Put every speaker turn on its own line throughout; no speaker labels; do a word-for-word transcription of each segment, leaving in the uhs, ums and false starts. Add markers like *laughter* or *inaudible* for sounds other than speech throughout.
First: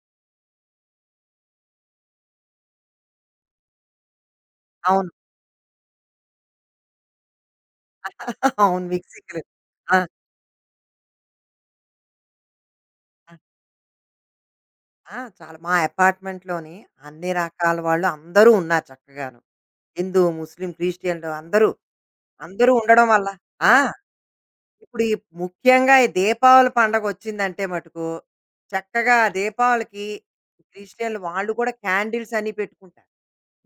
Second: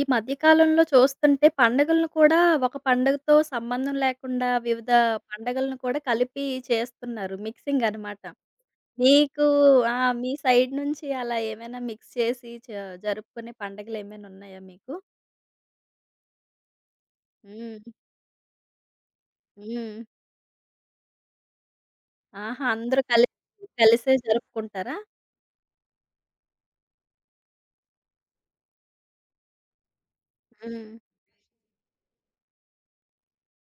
ఈ మధ్య కాలంలో చూస్తుంటే పండుగలను కూడా ఒక పండుగతో సంబంధం లేకుండా వివిధ
అవును.
పండుగలను కూడా కలిపి చేస్తున్నారు. మిక్సింగ్ అనమాట.
*laughs* అవును. మిక్సింగ్‌లు.
మీకు
ఆ!
ఆ! మీ సైడ్ నుంచి అలా ఏమైనా మిక్స్ చేసి చ
ఆ!
జరుపుకునే పండుగలేమైనా ఉన్నాయా మీకు?
ఆ! చాలా మా అపార్ట్‌మెంట్‌లోని అన్ని రకాల
హ్మ్.
వాళ్ళు అందరూ ఉన్నారు చక్కగాను.
హ్మ్.
హిందూ, ముస్లిం, క్రిస్టియన్‌లు అందరూ.
ఆహా!
అందరూ
అందరూ
ఉండడం వల్ల
కలిసి
ఆ!
కలిసే జరుపుకుంటారా?
ఇప్పుడు ఈ ముఖ్యంగా ఈ దీపావళి పండగొచ్చిందంటే మటుకు చక్కగా దీపావళికి
హ్మ్.
క్రిస్టియన్‌లు వాళ్ళు కూడా క్యాండిల్స్ అన్ని పెట్టుకుంటారు.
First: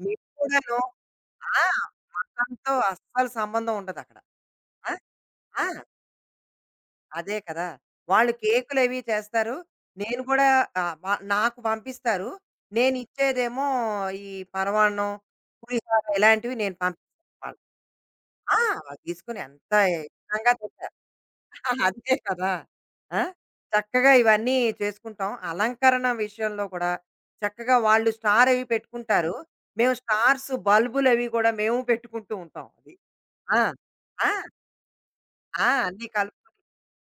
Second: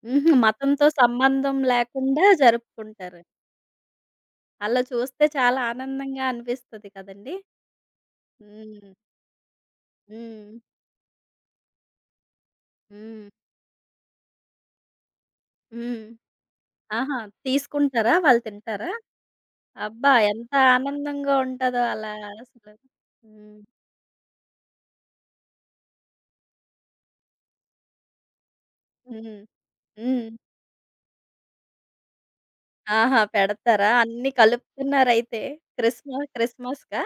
మీకు
హుహు.
కూడాను
మతంతో సంబంధం
ఆ!
లేకుండా
మతంతో
జరుపుకుంటారు.
అస్సలు సంబంధం ఉండదక్కడ.
అలా
ఆ!
చూస్తే చాలా
ఆ!
ఆనందంగా అనిపిస్తది
అదే
కదండీ!
కదా! వాళ్ళు
హ్మ్.
కేకులవి చేస్తారు. నేను కూడా
హ్మ్.
ఆహ్, వ నాకు పంపిస్తారు.
హ్మ్.
నేనిచ్చేదేమో ఈ పరమాన్నం, పులిహోర
హ్మ్.
ఇలాంటివి నేను పంపిస్తాను
ఆహా!
వాళ్ళకి.
తీసుకుంటారా? వాళ్ళు
ఆ!
తింటారా?
అవి తీసుకొని ఎంత
అబ్బా!
ఇష్టంగా
ఎంత
తింటారు.
ఆనందంగా ఉంటదో
*laughs*
అలా
అదే కదా!
అసలు.
ఆ!
హ్మ్.
చక్కగా ఇవన్నీ చేసుకుంటాం. అలంకరణ విషయంలో కూడా చక్కగా వాళ్ళు స్టార్ అవి పెట్టుకుంటారు.
హ్మ్.
మేము
హ్మ్.
స్టార్స్, బల్బులవి కూడా మేము పెట్టుకుంటూ ఉంటాం. అది.
ఆహా!
ఆ!
పెడతారా?
ఆ!
అన్నీ కలుపుతున్నారైతే.
ఆ! అన్నీ
క్రిస్మ
కలుపు
క్రిస్మస్‌కా?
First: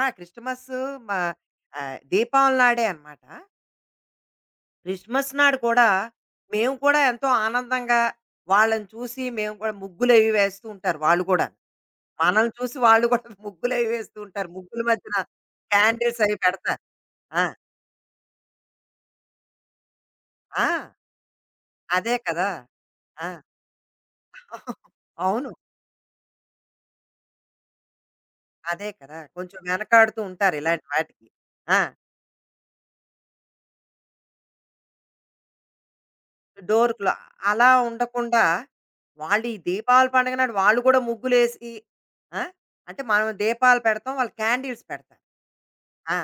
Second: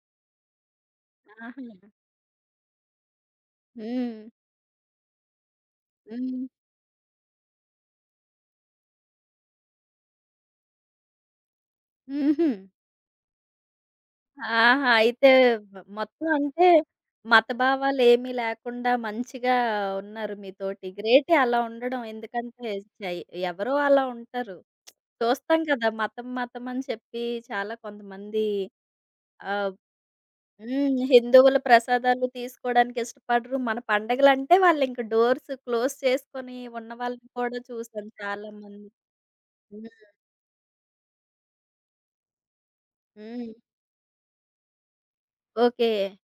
ఆ! క్రిస్టమస్సు మా
ఆహా!
ఆహ్, దీపావళి నాడే అనమాట.
హ్మ్.
క్రిస్మస్ నాడు కూడా
హ్మ్.
మేము కూడా ఎంతో ఆనందంగా వాళ్ళని చూసి మేము కూడా ముగ్గులవి వేస్తూ ఉంటారు వాళ్ళు గూడాను.
హుహు.
మనల్ని చూసి వాళ్ళు కూడా *laughs* ముగ్గులవి వేస్తూ ఉంటారు. ముగ్గుల
ఆహా!
మధ్యన
అయితే మ
క్యాండిల్స్
మొత్తం
అవి
అంటే
పెడతారు. ఆ!
మతభావాలేమీ లేకుండా మంచిగా ఉన్నారు
ఆ!
మీతోటి. గ్రేటే అలా ఉండడం.
అదే కదా!
ఎందుకంటే చెయ్
ఆ!
ఎవరో అలా ఉంటారు.
*laughs* అవును.
చూస్తాం కదా! మతం మతం అని చెప్పి చాలా కొంతమంది
అదే కదా!
ఆ!
కొంచెం వెనకాడుతూ ఉంటారు ఇలాంటి
హ్మ్.
వాటికి.
హిందువుల
ఆ!
ప్రసాదాలు తీసుకోవడానికి ఇష్టపడరు. మన పండగలంటే వాళ్ళింక డోర్స్ క్లోజ్ చేసుకొని ఉన్న
డోర్ క్లా
వాళ్ళని కూడా
అలా
చూసాను
ఉండకుండా
చాలామంది.
వాళ్ళు ఈ
హ్మ్.
దీపావళి పండుగ నాడు వాళ్ళు కూడా ముగ్గులేసి ఆ? అంటే మనం
హ్మ్.
దీపాలు పెడతాం వాళ్ళు క్యాండిల్స్ పెడతారు
ఓకే.
ఆ,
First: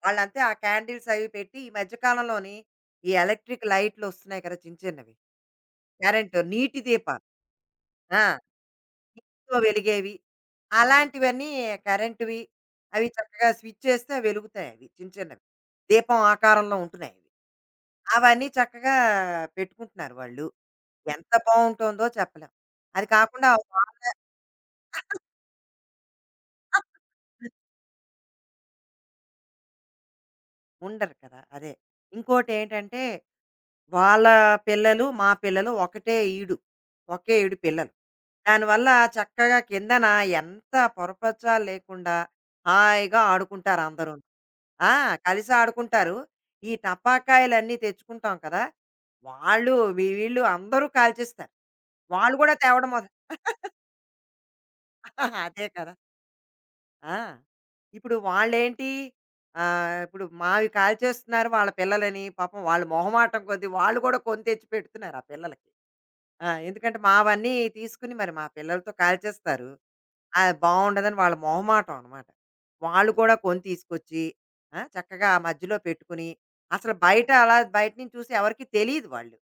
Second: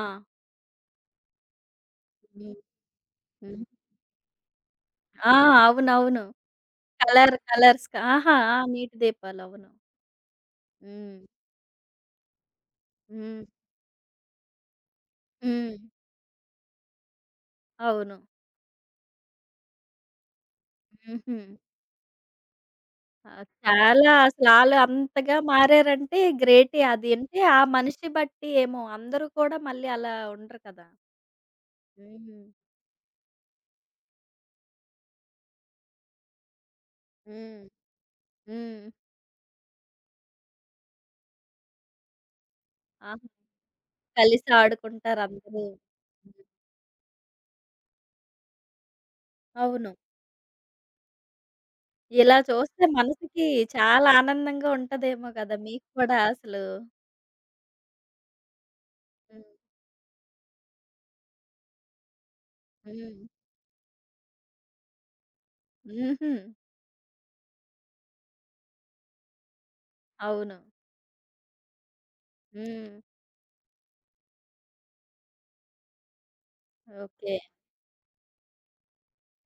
ఆ!
వాళ్ళంతే ఆ క్యాండిల్స్ అవి పెట్టి ఈ మధ్యకాలంలోని
హ్మ్.
ఈ ఎలక్ట్రిక్
హ్మ్.
లైట్లు వస్తున్నాయి కదా చిన్న చిన్నవి
ఆ! అవునవును.
కరెంటు నీటి దీపాలు
కలర్ కలర్స్
ఆ,
ఆహా! ఆ! నీటి దీపాలు.
తో
అవును.
వెలిగేవి
హ్మ్.
అలాంటివన్నీ కరెంటువి అవి
హ్మ్.
చక్కగా స్విచ్ చేస్తే అవి వెలుగుతాయి అవి చిన్న చిన్నవి
హ్మ్.
దీపం ఆకారంలో ఉంటున్నాయి అవి
అవును.
అవన్నీ చక్కగా పెట్టుకుంటున్నారు వాళ్ళు ఎంత
హుహు.
బావుంటుందో చెప్పలేం. అది
ఆ!
కాకుండా వాళ్ళ
చాలా అసలు ఆళ్ళు అంతగా మారారంటే గ్రేటే. అదేంటి ఆ మనిషి బట్టి ఏమో అందరూ కూడా మళ్ళీ అలా ఉండరు కదా!
ఉండరు కదా! అదే.
హ్మ్.
ఇంకోటేంటంటే, వాళ్ళ పిల్లలు, మా పిల్లలు ఒకటే ఈడు. ఒకే ఈడు
హ్మ్.
పిల్లలు.
హ్మ్.
దానివల్ల చక్కగా కిందన ఎంత పొరపచాలు లేకుండా హాయిగా
ఆహా!
ఆడుకుంటారు అందరూను.
కలిసి
ఆ! కలిసి
ఆడుకుంటారందరూ.
ఆడుకుంటారు.
హ్మ్.
ఈ టపాకాయలన్నీ తెచ్చుకుంటాం కదా! వాళ్ళు,
అవును.
వీ- వీళ్ళు అందరూ కాల్చేస్తారు. వాళ్ళు
ఇలా
కూడా
చూస్తే
తేవడం మొద
మనసుకి చాలా ఆనందంగా ఉంటదేమో
*laughs*
కదా!
అదే
మీకు
కదా!
కూడా అసలు.
ఆ! ఇప్పుడు వాళ్ళేంటి
హ్మ్.
ఆహ్, ఇప్పుడు మావి కాల్చేస్తున్నారు వాళ్ళ పిల్లలని. పాపం వాళ్ళు
హ్మ్.
మొహమాటం కొద్దీ వాళ్ళు కూడా కొని తెచ్చి పెడుతున్నారు ఆ పిల్లలకి.
హుహు.
ఆ! ఎందుకంటే మావన్నీ తీసుకుని మరి మా పిల్లలతో కాల్చేస్తారు. అది
అవును.
బావుండదని వాళ్ళ మొహమాటం అనమాట.
హ్మ్.
వాళ్ళు కూడా కొని తీసుకొచ్చి ఆ! చక్కగా ఆ మధ్యలో పెట్టుకుని అసలు బయట
ఓకే.
అలా బయట నుంచి చూసి ఎవరికీ తెలీదు వాళ్ళు.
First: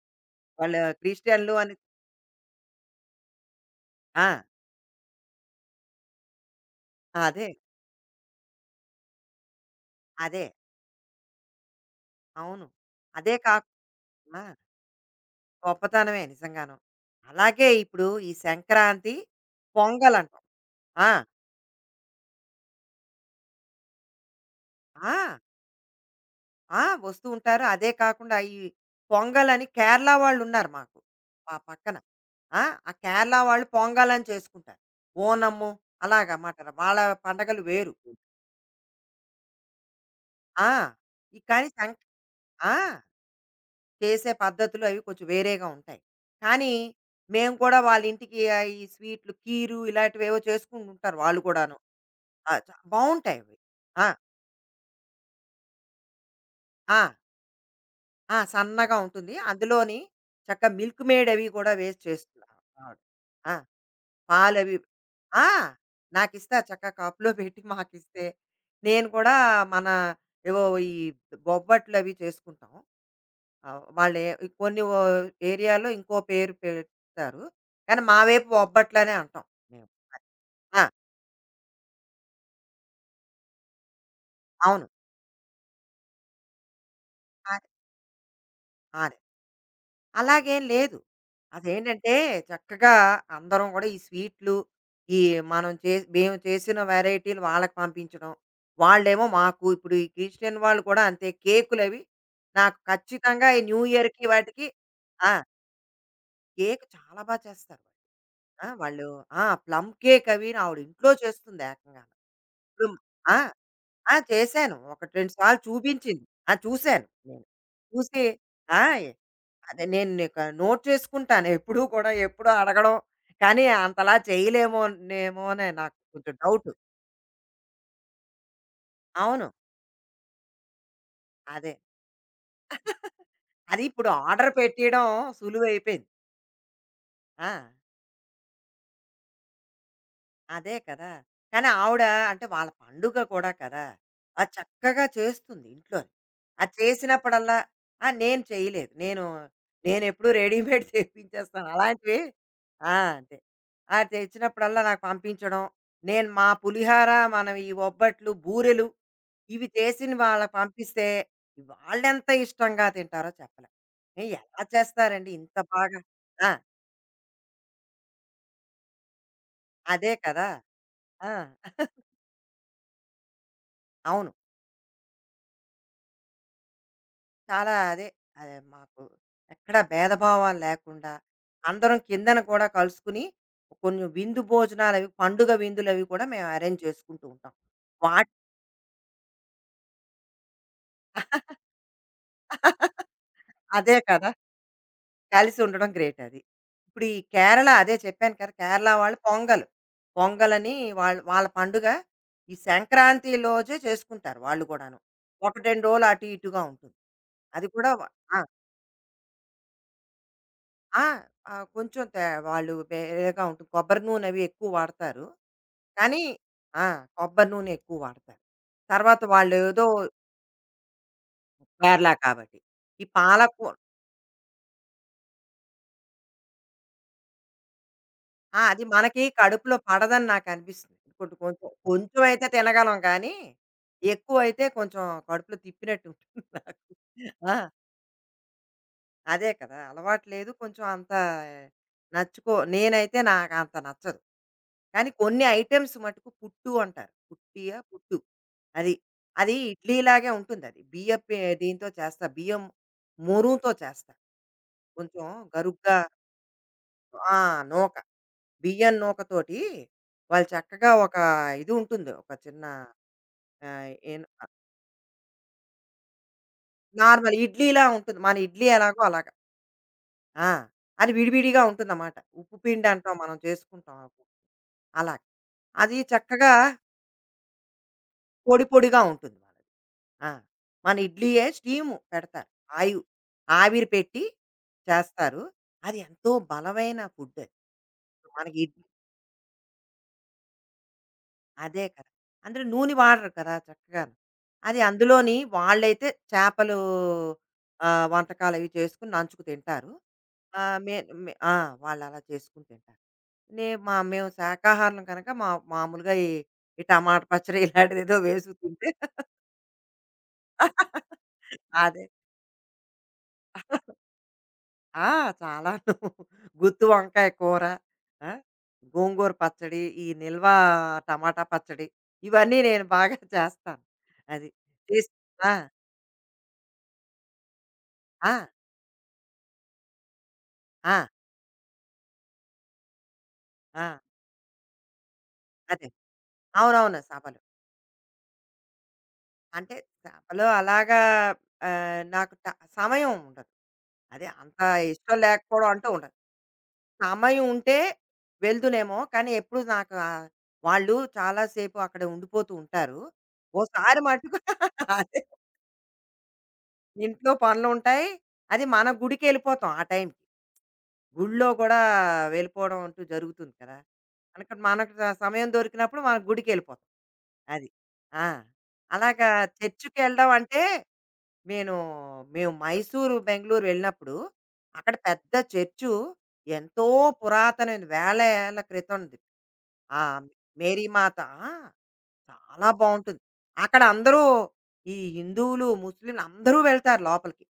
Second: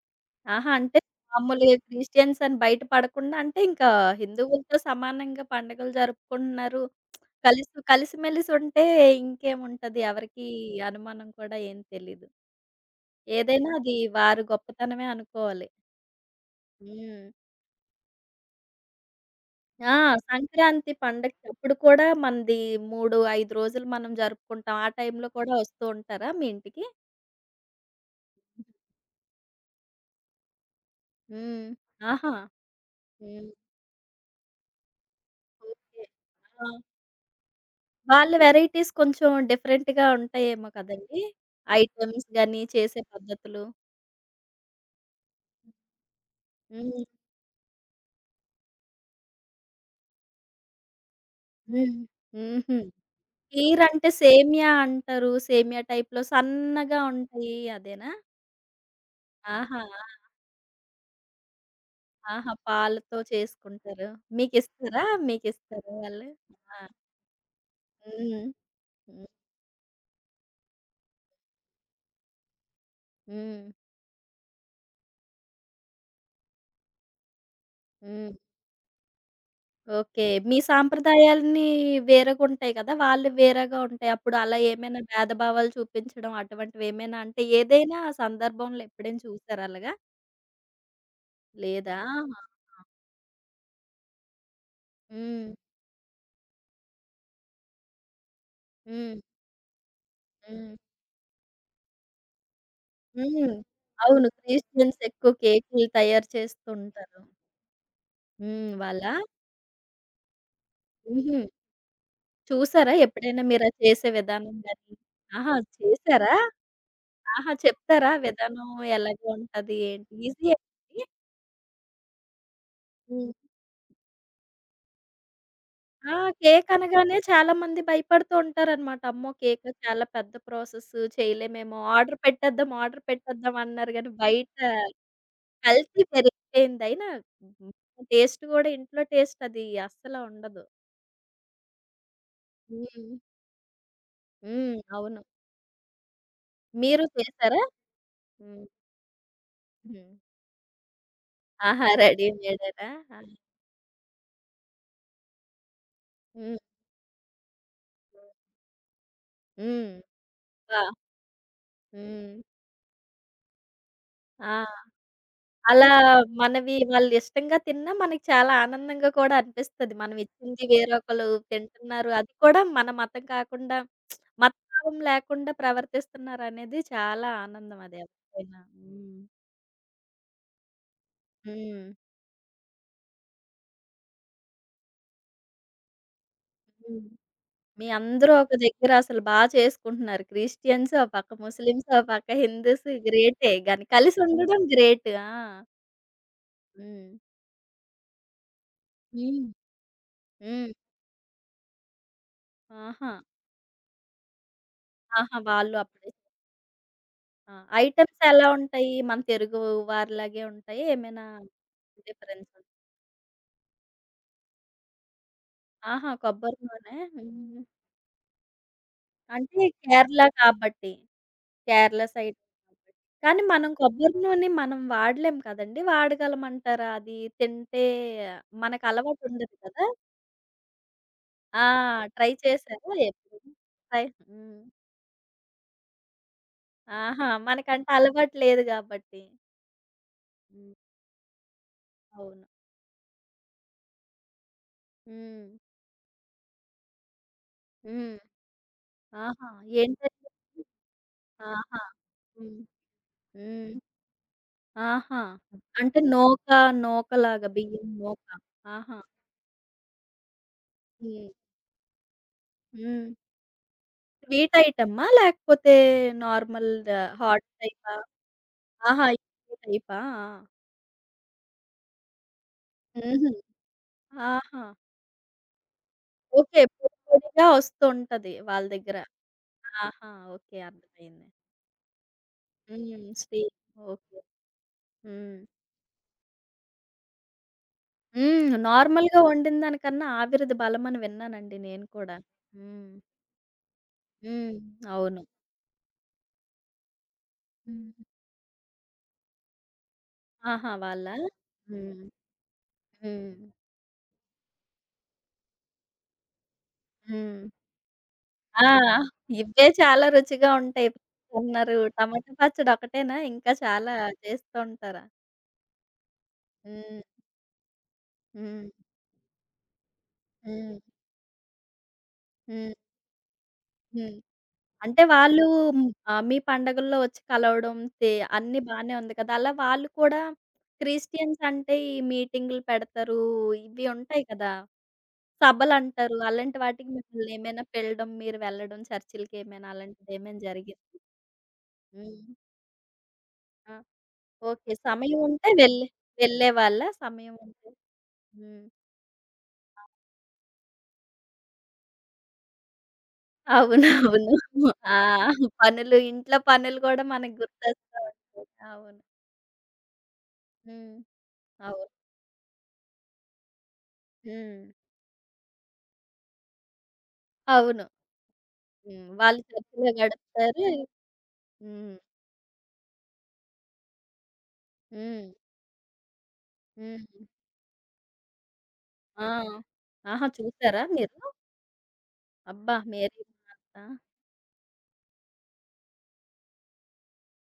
ఆహా!
వాళ్ళు
అంటే
క్రిస్టియన్లు అని
మామూలుగా క్రిస్టియన్స్ అని బయట పడకుండా అంటే ఇంకా
ఆ!
హిందువులతో సమానంగా పండుగలు జరుపుకుంటున్నారు.
అదే.
కలిసి కలిసిమెలిసి ఉంటే ఇంకేముంటది.
అదే.
ఎవరికీ అనుమానం కూడా ఏం తెలీదు.
అవును. అదే
ఏదైనా అది
కాకుండా
వారి గొప్పతనమే అనుకోవాలి.
గొప్పతనమే నిజంగాను.
హ్మ్.
అలాగే ఇప్పుడు ఈ సంక్రాంతి,
ఆ!
పొంగలంటాం.
సంక్రాంతి
ఆ!
పండగకప్పుడు కూడా మనది మూడు, ఐదు రోజులు మనం జరుపుకుంటాం. ఆ టైంలో
ఆ!
కూడా వస్తూ ఉంటారా మీ
ఆ!
ఇంటికి?
వస్తూ ఉంటారు. అదే కాకుండా ఈ పొంగలని కేరళ వాళ్ళున్నారు మాకు మా
హ్మ్.
పక్కన.
ఆహా!
ఆ! ఆ కేరళ
హ్మ్.
వాళ్ళు పొంగలని చేసుకుంటారు. ఓనము
ఓకే.
అలాగమాట.
ఆ!
వాళ్ళ పండగలు వేరు.
వాళ్ళ వెరైటీస్ కొంచెం డిఫరెంట్‌గా ఉంటాయేమో
ఆ!
కదండీ!
ఈ కానీ సం
ఐటెమ్స్ గాని,
ఆ!
చేసే పద్ధతులు.
చేసే పద్ధతులు అవి కొంచెం వేరేగా ఉంటాయి. కానీ
హ్మ్.
మేము కూడా వాళ్ళ ఇంటికి ఆహ్, ఈ స్వీట్లు, కీరు ఇలాంటివేవో చేసుకుంటూ ఉంటారు వాళ్ళు కూడాను.
హ్మ్.
ఆ! చ
హుహు.
బావుంటాయి అవి. ఆ!
కీరంటే సేమియా అంటారు. సేమియా టైప్‌లో
ఆ!
సన్నగా ఉంటాయి. అదేనా?
ఆ! సన్నగా ఉంటుంది.
ఆహా!
అందులోని
ఆ!
చక్కగా మిల్క్ మేడ్ అవి కూడా వేసి
ఆహా!
చేస్తున్నారు ఆవిడ.
పాలతో
ఆ!
చేసుకుంటారు.
పాలవి
మీకిస్తారా?
ఆ!
మీకిస్తారా వాళ్ళు?
నాకిస్తారు
ఆ!
చక్కగా కప్‌లో పెట్టి మాకిస్తే,
హ్మ్.
నేను
హ్మ్.
కూడా మన ఏవో ఈ బొబ్బట్లు అవి చేసుకుంటాం.
హ్మ్.
ఆహ్, వాళ్ళే కొన్ని ఓ ఏరియాలో ఇంకో పేరు పెడతారు. కానీ మా
హ్మ్.
వైపు బొబ్బట్లనే అంటాం మేము.
ఓకే. మీ
ఆ!
సాంప్రదాయాలన్నీ వేరేగుంటాయి కదా! వాళ్ళవి వేరేగా ఉంటాయి. అప్పుడు అలా
అవును.
ఏమైనా భేదభావాలు చూపించడం అటువంటివేమైనా అంటే
అదే.
ఏదైనా సందర్భంలో
అదే.
ఎప్పుడైనా చూసారా అలాగా?
అలాగేం లేదు.
లేదా?
అదేంటంటే
ఆహా!
చక్కగా అందరం గూడా ఈ స్వీట్లు, ఈ
హ్మ్.
మనం చే మేము చేసిన వేరైటీలు వాళ్ళకి పంపించడం.
హ్మ్.
వాళ్ళేమో మాకు ఇప్పుడు ఈ క్రిస్టియన్
హ్మ్.
వాళ్ళు కూడా అంతే కేకులవి నాకు ఖచ్చితంగా
హ్మ్.
ఈ న్యూ ఇయర్‌కి
అవును.
వాటికి
క్రిస్టియన్స్
ఆ!
ఎక్కువ కేకులు తయారు చేస్తూ
కేక్ చాలా
ఉంటారు.
బా చేస్తారు. ఆ!
హ్మ్.
వాళ్ళు
వాళ్ళా?
ఆ! ప్లమ్ కేక్ అవి ఆవిడ ఇంట్లో
హుహు.
చేస్తుంది ఏకంగా.
చూసారా
ప్లమ్ ఆ!
ఎప్పుడైనా మీరది చేసే
ఆ!
విధానం
చేశాను.
గాని?
ఒకటి రెండు
ఆహా!
సార్లు చూపించింది.
చేసారా?
ఆ! చూశాను నేను.
ఆహా! చెప్తారా
చూసి
విధానం
ఆ!
ఎలాగా ఉంటది?
అదే నేను
ఏంటి?
నీకు
ఈజీయేనా
నోట్
అది?
చేసుకుంటాను ఎప్పుడూ కూడా ఎప్పుడూ అడగడం.
హ్మ్.
కానీ అంతలా చేయలేమో నేమోనే నాకు
ఆ!
కొంచెం
కేక్
డౌట్.
అనగానే చాలా మంది భయపడుతూ ఉంటారనమాట. అమ్మో!
అవును.
కేక్ చాలా పెద్ద ప్రాసెస్
అదే.
చేయలేమేమో. ఆర్డర్ పెట్టేద్దాం, ఆర్డర్ పెట్టేద్దాం
అది
అన్నారు
ఇప్పుడు
గానీ బయట
ఆర్డర్ పెట్టియడం
కల్తీ
సులువైపోయింది.
పెరిగిపోయింది. అయినా
ఆ!
టేస్ట్ గూడా ఇంట్లో టేస్ట్ అది అస్సల ఉండదు.
అదే కదా! కానీ ఆవిడ అంటే వాళ్ళ
హ్మ్.
పండుగ కూడా కదా! అది
హ్మ్.
చక్కగా
అవును.
చేస్తుంది ఇంట్లోని. అది
మీరు
చేసినప్పుడల్లా
చేసారా?
ఆ! నేను
హ్మ్.
చేయలేదు. నేను
హ్మ్.
నేనెప్పుడూ రెడీమేడ్ *laughs* తెప్పించేస్తాను.
ఆహా!
అలాంటివి
రెడీమేడేనా?
ఆ!
ఆ!
అంతే. ఆ తెచ్చినప్పుడల్లా నాకు పంపించడం. నేను మా
హ్మ్.
పులిహార, మనం ఈ ఒబ్బట్లు, బూరెలు ఇవి
హ్మ్.
చేసిన వాళ్ళకి
అబ్బా!
పంపిస్తే వాళ్ళెంత
హ్మ్.
ఇష్టంగా తింటారో చెప్పలేం. ఏ,
ఆ!
ఎలా చేస్తారండి ఇంత
అలా
బాగా? ఆ!
మనవి వాళ్ళు ఇష్టంగా తిన్నా మనకి చాలా ఆనందంగా కూడా అనిపిస్తది.
అదే
మనం
కదా!
ఇచ్చింది వేరొకళ్ళు
ఆ!
తింటున్నారు. అది కూడా మన మతం కాకుండా
అవును.
మతభావం లేకుండా ప్రవర్తిస్తున్నారనేది చాలా
చాలా
ఆనందం అది
అదే అదే
ఎవరికైనా.
మాకు
హ్మ్.
ఎక్కడ భేదభావాలు లేకుండా
హ్మ్.
అందరం కిందన కూడా కలుసుకుని కొన్ని విందు భోజనాలు అవి పండుగ విందులు అవి కూడా మేము అరేంజ్
హ్మ్.
చేసుకుంటూ ఉంటాం
మీ
వాట్
అందరూ ఒక దగ్గర అసలు బా చేసుకుంటున్నారు. క్రిస్టియన్స్ ఓ పక్క, ముస్లిమ్స్ ఓ పక్క, హిందూస్
*laughs*
గ్రేటే గాని
అదే
కలిసి
కదా
ఉండడం గ్రేట్. ఆ!
కలిసి ఉండడం గ్రేట్ అది ఇప్పుడు
హ్మ్.
ఈ కేరళ అదే చెప్పాను కదా కేరళ వాళ్ళు
హ్మ్.
పొంగల్ పొంగల్
హ్మ్.
అని వాళ్ళ వాళ్ళ పండుగ ఈ
ఆహా!
సంక్రాంతి రోజే చేసుకుంటారు వాళ్ళు కూడాను
ఆహా!
ఒకటి
వాళ్ళు
రెండు రోజులు
అప్పుడు
అటు ఇటుగా ఉంటుంది
ఆ!
అది కూడా
ఐటెమ్స్ ఎలా ఉంటాయి? మన తెలుగు వారిలాగే ఉంటాయా?
ఆ!
ఏమైనా
ఆ! కొంచెం తే
డిఫరెన్స్ ఉం
వాళ్ళు వేరేగా ఉంటుంది. కొబ్బరి నూనె అవి ఎక్కువ వాడతారు.
ఆహా!
కానీ
కొబ్బరి
ఆ!
నూనె.
కొబ్బరి
హ్మ్.
నూనె ఎక్కువ వాడతారు. తర్వాత
అంటే
వాళ్ళేదో
కేరళ కాబట్టి. కేరళ
కేరళ
సైడ్
కాబట్టి.
కాబట్టి.
ఈ
కానీ
పాలకు
మనం కొబ్బరి నూనె మనం వాడలేం కదండీ! వాడగలమంటారా? అది తింటే
ఆ! అది
మనకు
మనకి
అలవాటు ఉండదు
కడుపులో
కదా!
పడదని నాకనిపిస్తుంది. కొంచెం
ఆ!
కొంచెం కొంచెం
ట్రై
అయితే
చేశారా
తినగలం కానీ,
ఎప్పుడు? ట్రై హ్మ్.
ఎక్కువైతే కొంచెం కడుపులో తిప్పినట్టు ఉంటుంది నాకు.
ఆహా!
ఆ!
మనకంటే అలవాటు లేదు కాబట్టి.
అదే కదా! అలవాటు లేదు.
హ్మ్.
కొంచెం అంత
అవును.
నచ్చుకో నేనైతే నాకంత నచ్చదు. కానీ కొన్ని
హ్మ్.
ఐటెమ్స్ మటుకు పుట్టు అంటారు. పుట్టియ,
హ్మ్.
పుట్టు. అది.
ఆహా!
అది
ఏంటది?
ఇడ్లీలాగే ఉంటుందది. బియ్యపు
ఆహా!
దీంతో చేస్తా.
హ్మ్.
బియ్యం మురుముతో
హ్మ్.
చేస్తా.
ఆహా!
కొంచెం గరుగ్గా
అంటే నూక
ఆ!
నూకలాగా బియ్యం
నూక.
నూక.
బియ్యం
ఆహా!
నూకతోటి వాళ్ళు చక్కగా ఒక
హ్మ్.
ఇది ఉంటుంది. ఒక చిన్న
హ్మ్.
ఆహ్, ఏన్
స్వీట్ ఐటమా? లేకపోతే నార్మల్
నార్మల్
హాట్
ఇడ్లీలా
టైపా?
ఉంటుంది. మన ఇడ్లీ ఎలాగో
ఆహా!
అలాగా.
ఇడ్లీ టైపా? ఆ!
ఆ! అది విడివిడిగా ఉంటుందన్నమాట. ఉప్పు పిండి అంటాం
హుహు.
మనం చేసుకుంటాం.
ఆహా!
అలాగ. అది చక్కగా
ఓకే. పొడి పొడిగా వస్తుంటది
పొడి
వాళ్ళ దగ్గర.
పొడిగా ఉంటుంది మనది.
ఆహా!
ఆ!
ఓకే.
మన
అర్థమైంది.
ఇడ్లీయే స్టీము పెడతారు. ఆయు
హ్మ్. స్వీట్.
ఆవిరి
ఓకే.
పెట్టి
హ్మ్.
చేస్తారు. అది ఎంతో బలమైన ఫుడ్ అది.
హ్మ్.
మనకి ఇడ్లీ
నార్మల్‌గా వండిన దానికన్నా ఆవిరిది బలమని విన్నానండి
అదే
నేను
కదా!
కూడా.
అందులో
హ్మ్.
నూనె వాడరు కదా చక్కగాను.
హ్మ్.
అది
అవును.
అందులోని వాళ్ళైతే చేపలు ఆహ్,
హ్మ్.
వంటకాలు అవి చేసుకొని నంచుకు తింటారు.
ఆహా!
ఆహ్, మే
వాళ్ళా?
మే ఆ!
హ్మ్.
వాళ్ళలా చేసుకొని తింటారు.
హ్మ్.
నే మా మేము శాకాహారులం కనుక మా మామూలుగా ఈ ఈ టమాట
హ్మ్.
పచ్చడి *laughs* ఇలాంటిదేదో వేసుకు
ఆ!
తింటే
ఇవే చాలా రుచిగా ఉంటాయి.
*laughs*
అన్నారు
అదే.
టమాటా పచ్చడి ఒకటేనా? ఇంకా చాలా చేస్తూ ఉంటారా?
ఆ! చాలాను. గుత్తి
హ్మ్.
వంకాయ కూర, ఆ!
హ్మ్.
గోంగూర పచ్చడి, ఈ నిల్వ
హ్మ్.
టమాటా పచ్చడి, ఇవన్నీ
హ్మ్.
నేను బాగా *laughs* చేస్తాను.
హ్మ్.
అది.
అంటే
చేసి
వాళ్ళు
ఆ!
ఆహ్, మీ పండగల్లో వచ్చి కలవడం తే
ఆ!
అన్నీ బానే ఉంది కదా! అలా వాళ్ళు కూడా
ఆ!
క్రిస్టియన్స్ అంటే ఈ మీటింగులు పెడతారు.
ఆ!
ఇవి ఉంటాయి కదా!
అదే.
సభలంటారు. అలాంటి వాటికి
అవునవును.
మిమ్మల్ని
సభలు.
ఏమైనా పిలడం, మీరు వెళ్ళడం చర్చిలకేమైనా
అంటే
అలాంటిదేమైనా
సభలో
జరిగిందా?
అలాగా ఆహ్,
హ్మ్.
నాకు ట సమయం ఉండదు.
ఆ!
అదే అంత
ఓకే.
ఇష్టం
సమయం ఉంటే
లేకపోవడం
వెళ్ళే
అంటూ ఉండదు.
వెళ్ళేవాళ్ళా? సమయం
సమయం
ఉంటే?
ఉంటే
హ్మ్.
వెళ్దునేమో, కానీ ఎప్పుడు నాకు ఆహ్, వాళ్ళు చాలా సేపు అక్కడ ఉండిపోతూ ఉంటారు. ఓసారి
అవునవును.
మటుకు *laughs*
ఆ!
అదే.
పనులు ఇంట్లో పనులు గూడా
ఇంట్లో
మనకు గుర్తొస్తా
పనులుంటాయి.
ఉంటాయి.
అది మన
అవును.
గుడికెళ్ళిపోతాం ఆ టైంకి.
హ్మ్.
గుడిలో గూడా
అవును.
వెళ్ళిపోవడం అంటూ జరుగుతుంది కదా! అందుకని
హ్మ్.
మనకు ద సమయం దొరికినప్పుడు మనం గుడికెళ్ళిపోతాం. అది.
అవును.
ఆ!
హ్మ్.
అలాగా
వాళ్ళు చర్చిలో
చర్చ్‌కెళ్ళడం అంటే,
గడుపుతారు.
నేను
హ్మ్.
మేము మైసూరు, బెంగుళూరు వెళ్ళినప్పుడు అక్కడ
హ్మ్.
పెద్ద చర్చు ఎంతో
హ్మ్.
పురాతనమైనది. వేల ఏళ్ల క్రితంది.
ఆ!
ఆ!
ఆహా! చూసారా మీరు?
మేరీమాత ఆ! చాలా
అబ్బా!
బావుంటుంది.
మేరీ మాత.
అక్కడ అందరూ ఈ హిందువులు, ముస్లింలు అందరూ వెళ్తారు లోపలికి.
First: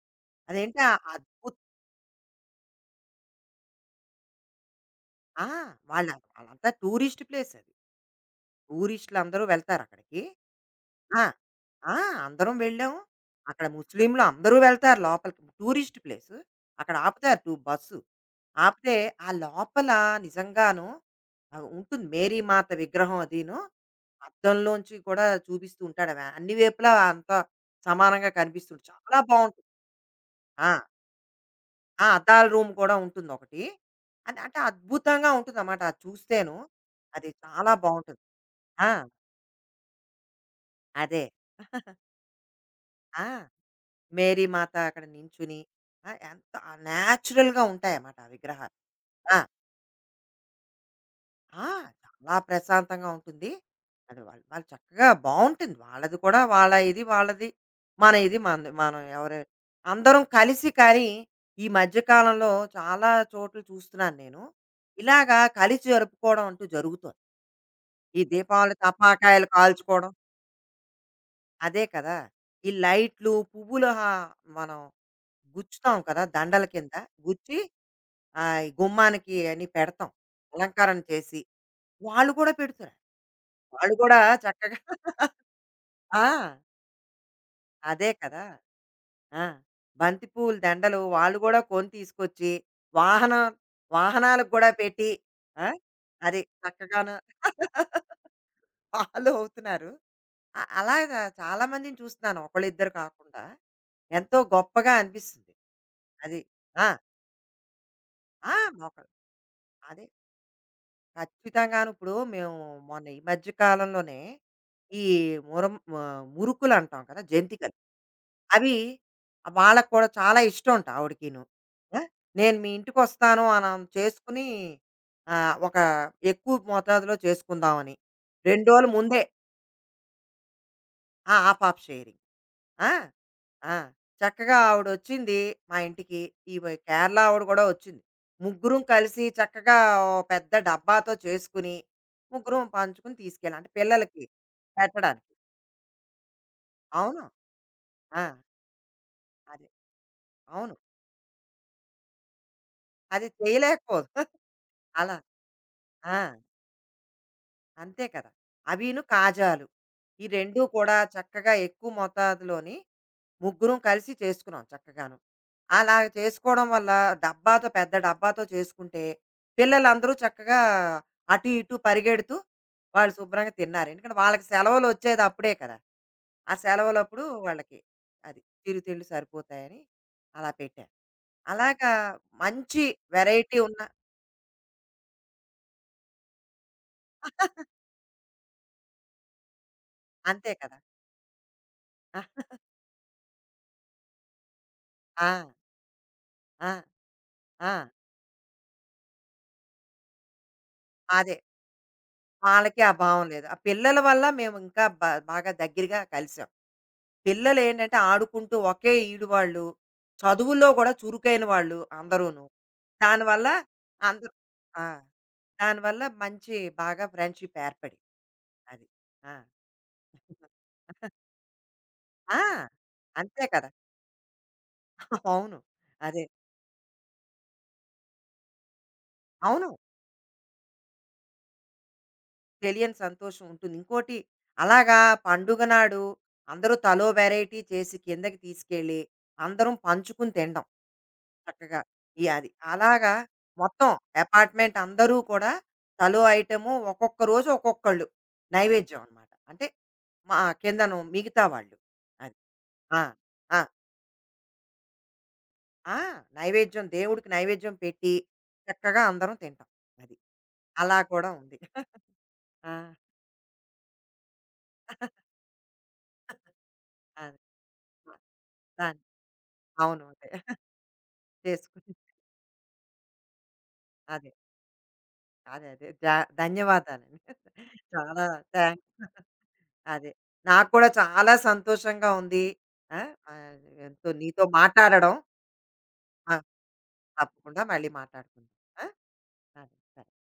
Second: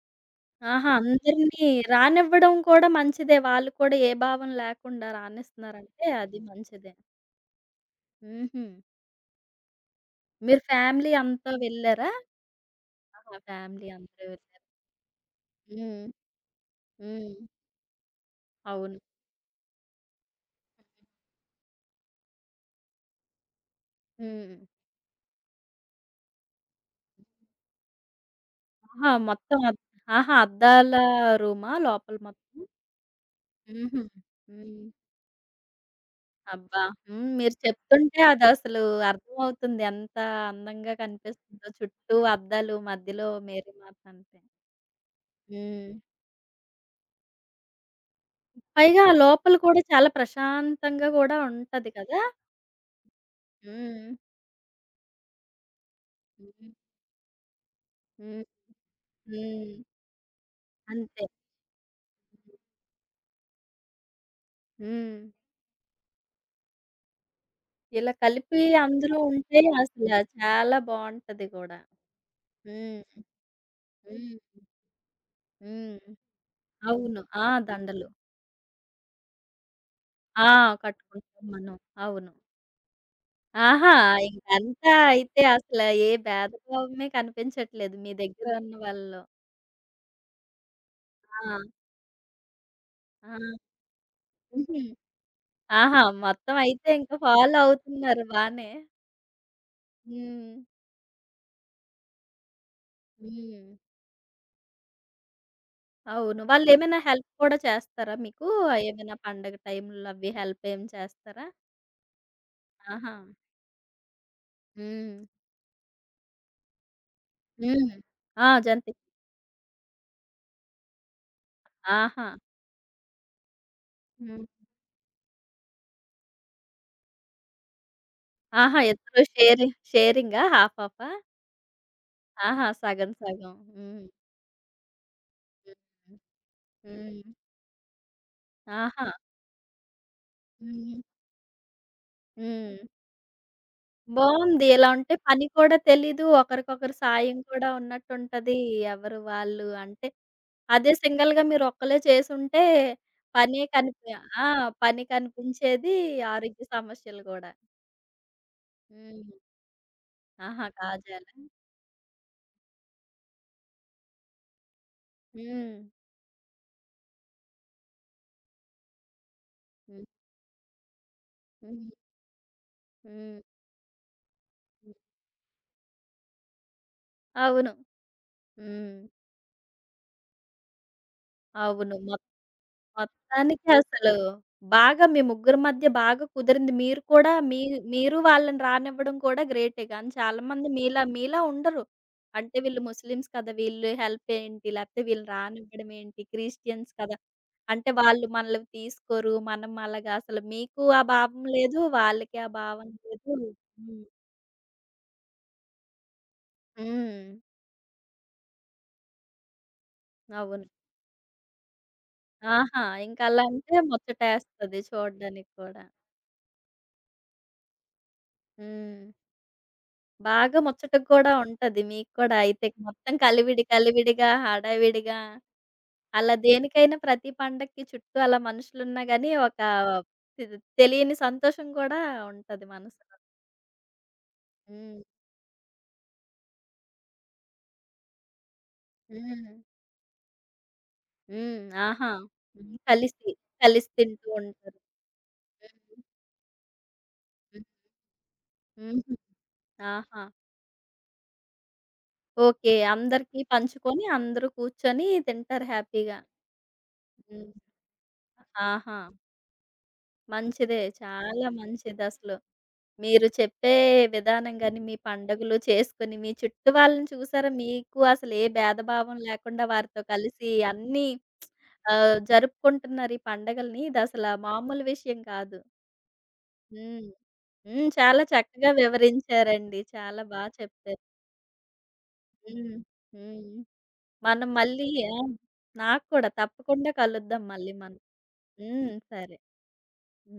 అదేంటి
ఆహా!
ఆ అద్భుత్
అందరిని రానివ్వడం కూడా మంచిదే. వాళ్ళు కూడా ఏ భావం లేకుండా
ఆ!
రానిస్తున్నారంటే
వాళ్ళ
అది
వాళ్ళంతా
మంచిదే.
టూరిస్ట్ ప్లేసది.
హుహు.
టూరిస్టులందరూ వెళ్తారక్కడికి.
మీరు ఫ్యామిలీ
ఆ!
అంతా
ఆ!
వెళ్లారా?
అందరం వెళ్ళాం.
ఆహా!
అక్కడ
ఫ్యామిలీ
ముస్లింలు
అందరూ
అందరూ
వెళ్లారు.
వెళ్తారు లోపలికి. టూరిస్ట్
హ్మ్.
ప్లేసు. అక్కడ
హ్మ్.
ఆపుతారు టు బస్సు. ఆపితే
అవును.
ఆ లోపల నిజంగాను ఆహ్, ఉంటుంది మేరీ మాత విగ్రహం అదీను.
హ్మ్.
అద్దంలోంచి కూడా చూపిస్తూ ఉంటాడు. ఆవ అన్ని వైపులా అంతా సమానంగా కనిపిస్తుంది.
ఆహా!
చాలా
మొత్తం
బావుంటుంది.
అద్ ఆహా!
ఆ!
అద్దాల రూమా
ఆ!
లోపల
అద్దాల
మొత్తం?
రూమ్ కూడా ఉంటుందొకటి.
హుహు.
అది అంటే
హ్మ్.
అద్భుతంగా ఉంటుందన్నమాట అది చూస్తేను.
అబ్బా! హ్మ్.
అది
మీరు
చాలా
చెప్తుంటే
బావుంటుంది.
అదసలు
ఆ!
అర్థమవుతుంది. ఎంత అందంగా
అదే.
కనిపిస్తుందో చుట్టూ అద్దాలు
ఆ!
మధ్యలో మేరీ మాత అంటే.
మేరీ మాత అక్కడ నించుని
హ్మ్.
ఆ! ఎంత ఆ నేచురల్‌గా ఉంటాయన్నమాట ఆ విగ్రహాలు.
పైగా ఆ
ఆ!
లోపల కూడా చాలా ప్రశాంతంగా కూడా
ఆ!
ఉంటది కదా!
చాలా ప్రశాంతంగా ఉంటుంది.
హ్మ్.
అది వాళ్ళు వాళ్ళు చక్కగా బావుంటుంది. వాళ్ళది కూడా వాళ్ళ
హ్మ్.
ఇది వాళ్ళది. మన ఇది
హ్మ్.
మనది. మనం ఎవరు
హ్మ్.
అందరం కలిసి కానీ
అంతే.
ఈ మధ్య కాలంలో చాలా చోట్ల చూస్తున్నాను నేను.
హ్మ్.
ఇలాగా కలిసి జరుపుకోవడం అంటూ జరుగుతోంది.
ఇలా
ఈ
కలిపి
దీపావళి
అందులో
టపాకాయలు
ఉంటే
కాల్చుకోవడం.
అసల చాలా బావుంటది గూడా.
అదే కదా! ఈ
హ్మ్.
లైట్లు, పువ్వులు హా
హ్మ్.
మనం గుచ్చుతాం
హ్మ్.
కదా! దండల కింద
అవును. ఆ!
గుచ్చి
దండలు.
ఆ ఈ గుమ్మానికి అని పెడతాం.
ఆ!
అలంకారణ చేసి,
కట్టుకుంటాం మనం.
వాళ్ళు
అవును.
కూడా పెడుతున్నారు.
ఆహా!
వాళ్ళు కూడా చక్కగా
ఇంకంతా
*laughs*
అయితే అసల ఏ
ఆ!
భేదభావమే కనిపించట్లేదు
అదే
మీ
కదా!
దగ్గర ఉన్న వాళ్ళలో.
ఆ! బంతి పూలు దండలు వాళ్ళు
ఆ!
కూడా కొని తీసుకొచ్చి, వాహనం
ఆ!
వాహనాలకు కూడా
హుహు.
పెట్టి, ఆ!
ఆహా!
అది
మొత్తం అయితే
చక్కగాను
ఇంకా ఫాలో అవుతున్నారు
*laughs*
బానే.
వాళ్ళు అవుతున్నారు.
హ్మ్.
అ అలాగా చాలా మందిని చూస్తున్నాను. ఒకళ్ళిద్దరు కాకుండా.
హ్మ్.
ఎంతో గొప్పగా అనిపిస్తుంది. అది.
అవును.
ఆ!
వాళ్ళేమైనా హెల్ప్ కూడా చేస్తారా మీకు?
ఆ! మొక్కలు.
ఏమైనా పండగ
అదే.
టైంలో అవి హెల్ప్ ఏం చేస్తారా?
ఖచ్చితంగాను. ఇప్పుడు మేము మొన్న
ఆహా!
ఈ మధ్య కాలంలోనే ఈ
హ్మ్.
మురం ఆహ్, మురుకులు అంటాం కదా! జంతికలు.
హ్మ్. ఆ!
అవి
జంతి
వాళ్ళకి కూడా చాలా ఇష్టం అంట ఆవిడకిను. ఆ!
ఆహా!
నేను మీ ఇంటికొస్తాను అని ఆమె
హ్మ్.
చేసుకొని ఆహ్, ఒక ఎక్కువ మోతాదులో చేసుకుందామని. రెండు
ఆహా!
రోజుల ముందే
ఇద్దరు షేరి షేరింగా హాఫ్ హాఫా?
ఆ! Half half sharing.
ఆహా!
ఆ!
సగం సగం.
ఆ!
హ్మ్.
చక్కగా ఆవిడొచ్చింది మా ఇంటికి.
హ్మ్.
ఈమె కేరళ
హ్మ్.
ఆవిడ గూడా ఒచ్చింది. ముగ్గురం
ఆహా!
కలిసి చక్కగా ఓ పెద్ద
హ్మ్.
డబ్బాతో చేసుకుని, ముగ్గురం
హ్మ్.
పంచుకుని తీసుకెళ్ళాం. అంటే పిల్లలకి
బావుంది. ఇలా ఉంటే
పెట్టడానికి.
పని కూడా తెలీదు. ఒకరికొకరు
అవును.
సాయం కూడా
ఆ!
ఉన్నట్టుంటది. ఎవరు వాళ్ళు
అదే.
అంటే
అవును.
అదే సింగిల్‌గా మీరొక్కలే చేసుంటే
అది
పనే
చేయలేకపోదు.
కనిపి
*laughs*
ఆ! పని
అలా.
కనిపించేది.
ఆ!
ఆరోగ్య సమస్యలు గూడా.
అంతే కదా! అవిను
హ్మ్.
కాజాలు. ఈ రెండు
ఆహా!
కూడా
కాజాలా?
చక్కగా ఎక్కువ మోతాదులోని ముగ్గురం కలిసి చేసుకున్నాం చక్కగాను.
హ్మ్.
అలా చేసుకోవడం వల్ల డబ్బాతో పెద్ద డబ్బాతో చేసుకుంటే,
హ్మ్.
పిల్లలందరూ చక్కగా అటు ఇటు
హ్మ్.
పరిగెడుతూ వాళ్ళు
హ్మ్.
శుభ్రంగా తిన్నారు. ఎందుకంటే వాళ్ళకి సెలవులొచ్చేది అప్పుడే కదా! ఆ సెలవులప్పుడు
అవును.
వాళ్ళకి అది
హ్మ్.
చిరుతిళ్ళు సరిపోతాయని అలా పెట్టాను. అలాగా
అవును. మొ
మంచి వెరైటీ
మొత్తానికి
ఉన్న
అసలు బాగా మీ ముగ్గురి మధ్య బాగా కుదిరింది. మీరు కూడా మీ మీరు వాళ్ళని రానివ్వడం కూడా గ్రేటే. కానీ
అంతే
చాలామంది
కదా!
మీలా మీలా ఉండరు.
ఆహ్,
అంటే వీళ్ళు ముస్లిమ్స్ కదా! వీళ్ళు హెల్ప్ ఏంటి? లేకపోతే
ఆ!
వీళ్ళని రానివ్వడం ఏంటి?
ఆ!
క్రిస్టియన్స్ కదా!
ఆ!
అంటే వాళ్ళు మనల్ని తీసుకోరు. మనం అలాగా అసలు మీకు ఆ
అదే.
భావం లేదు. వాళ్ళకి ఆ
వాళ్ళకి
భావం
ఆ భావం
లేదు.
లేదు. ఆ పిల్లల
హ్మ్.
వల్ల మేము ఇంకా బ బాగా దగ్గరగా కలిసాం.
హ్మ్.
పిల్లలు ఏంటంటే ఆడుకుంటూ ఒకే ఈడు వాళ్ళు,
అవును.
చదువుల్లో కూడా చురుకైన వాళ్ళు అందరూను.
ఆహా! ఇంకలా
దానివల్ల
అంటే
అందరు
ముచ్చటేస్తది
ఆ!
చూడ్డానికి కూడా.
దానివల్ల మంచి బాగా ఫ్రెండ్‌షిప్ ఏర్పడింది. అది.
హ్మ్.
ఆ!
బాగా ముచ్చటగా గూడా ఉంటది. మీకు కూడా
ఆ!
అయితే మొత్తం
అంతే
కలివిడి
కదా!
కలివిడిగా, హడావిడిగా
*laughs* అవును. అదే.
అలా దేనికైనా ప్రతి పండక్కి చుట్టూ అలా మనుషులున్నా గానీ ఒక
అవును.
తె తెలియని సంతోషం కూడా ఉంటది
తెలియని
మనసులో.
సంతోషం ఉంటుంది. ఇంకోటి అలాగా
హ్మ్.
పండుగ నాడు అందరూ తలో వెరైటీ చేసి కిందకి తీసుకెళ్ళి,
హ్మ్.
అందరం పంచుకుని తినడం.
హ్మ్.
చక్కగా
ఆహా!
ఈ అది.
హ్మ్.
అలాగా
కలిసి,
మొత్తం
కలిసి తింటూ
అపార్ట్‌మెంట్
ఉంటారు.
అందరూ కూడా తలో ఐటెము ఒక్కొక్క రోజు
హుహు.
ఒక్కొక్కళ్ళు నైవేద్యం
హుహు.
అనమాట. అంటే
ఆహా!
మా కిందను మిగతా వాళ్ళు. అది.
ఓకే.
ఆ!
అందరికీ
ఆ!
పంచుకొని అందరూ కూర్చొని తింటారు
ఆ!
హ్యాపీగా.
నైవేద్యం దేవుడికి
హ్మ్.
నైవేద్యం పెట్టి
ఆహా!
చక్కగా అందరం తింటాం. అది.
మంచిదే.
అలా కూడా
చాలా
ఉంది.
మంచిదసలు.
ఆ!
మీరు చెప్పే విధానం గాని, మీ పండుగలు చేసుకొని, మీ చుట్టూ వాళ్ళని
అది.
చూసారా? మీకు అసలు ఏ
దాన్
భేదభావం లేకుండా వారితో
అవును. అదే.
కలిసి అన్నీ
చేసుకుని
ఆహ్, జరుపుకుంటున్నారు ఈ పండగల్ని.
అదే.
ఇదసలా మామూలు విషయం కాదు.
అదే. అదే. జా
హ్మ్.
ధన్యవాదాలండి.
హ్మ్. చాలా
చాలా థ్యా
చక్కగా వివరించారండి.
అదే.
చాలా బా
నాకు కూడా
చెప్పారు.
చాలా సంతోషంగా ఉంది.
హ్మ్.
ఆ!
హ్మ్.
ఆహ్, ఎంతో నీతో
మనం మళ్ళీ
మాట్లాడడం.
ఆ! నాకు కూడా
ఆ!
తప్పకుండా కలుద్దాం
తప్పకుండా
మళ్ళీ
మళ్ళీ
మనం.
మాట్లాడుకుందాం. ఆ!
హ్మ్. సరే.
సరే. సరే.
హ్మ్.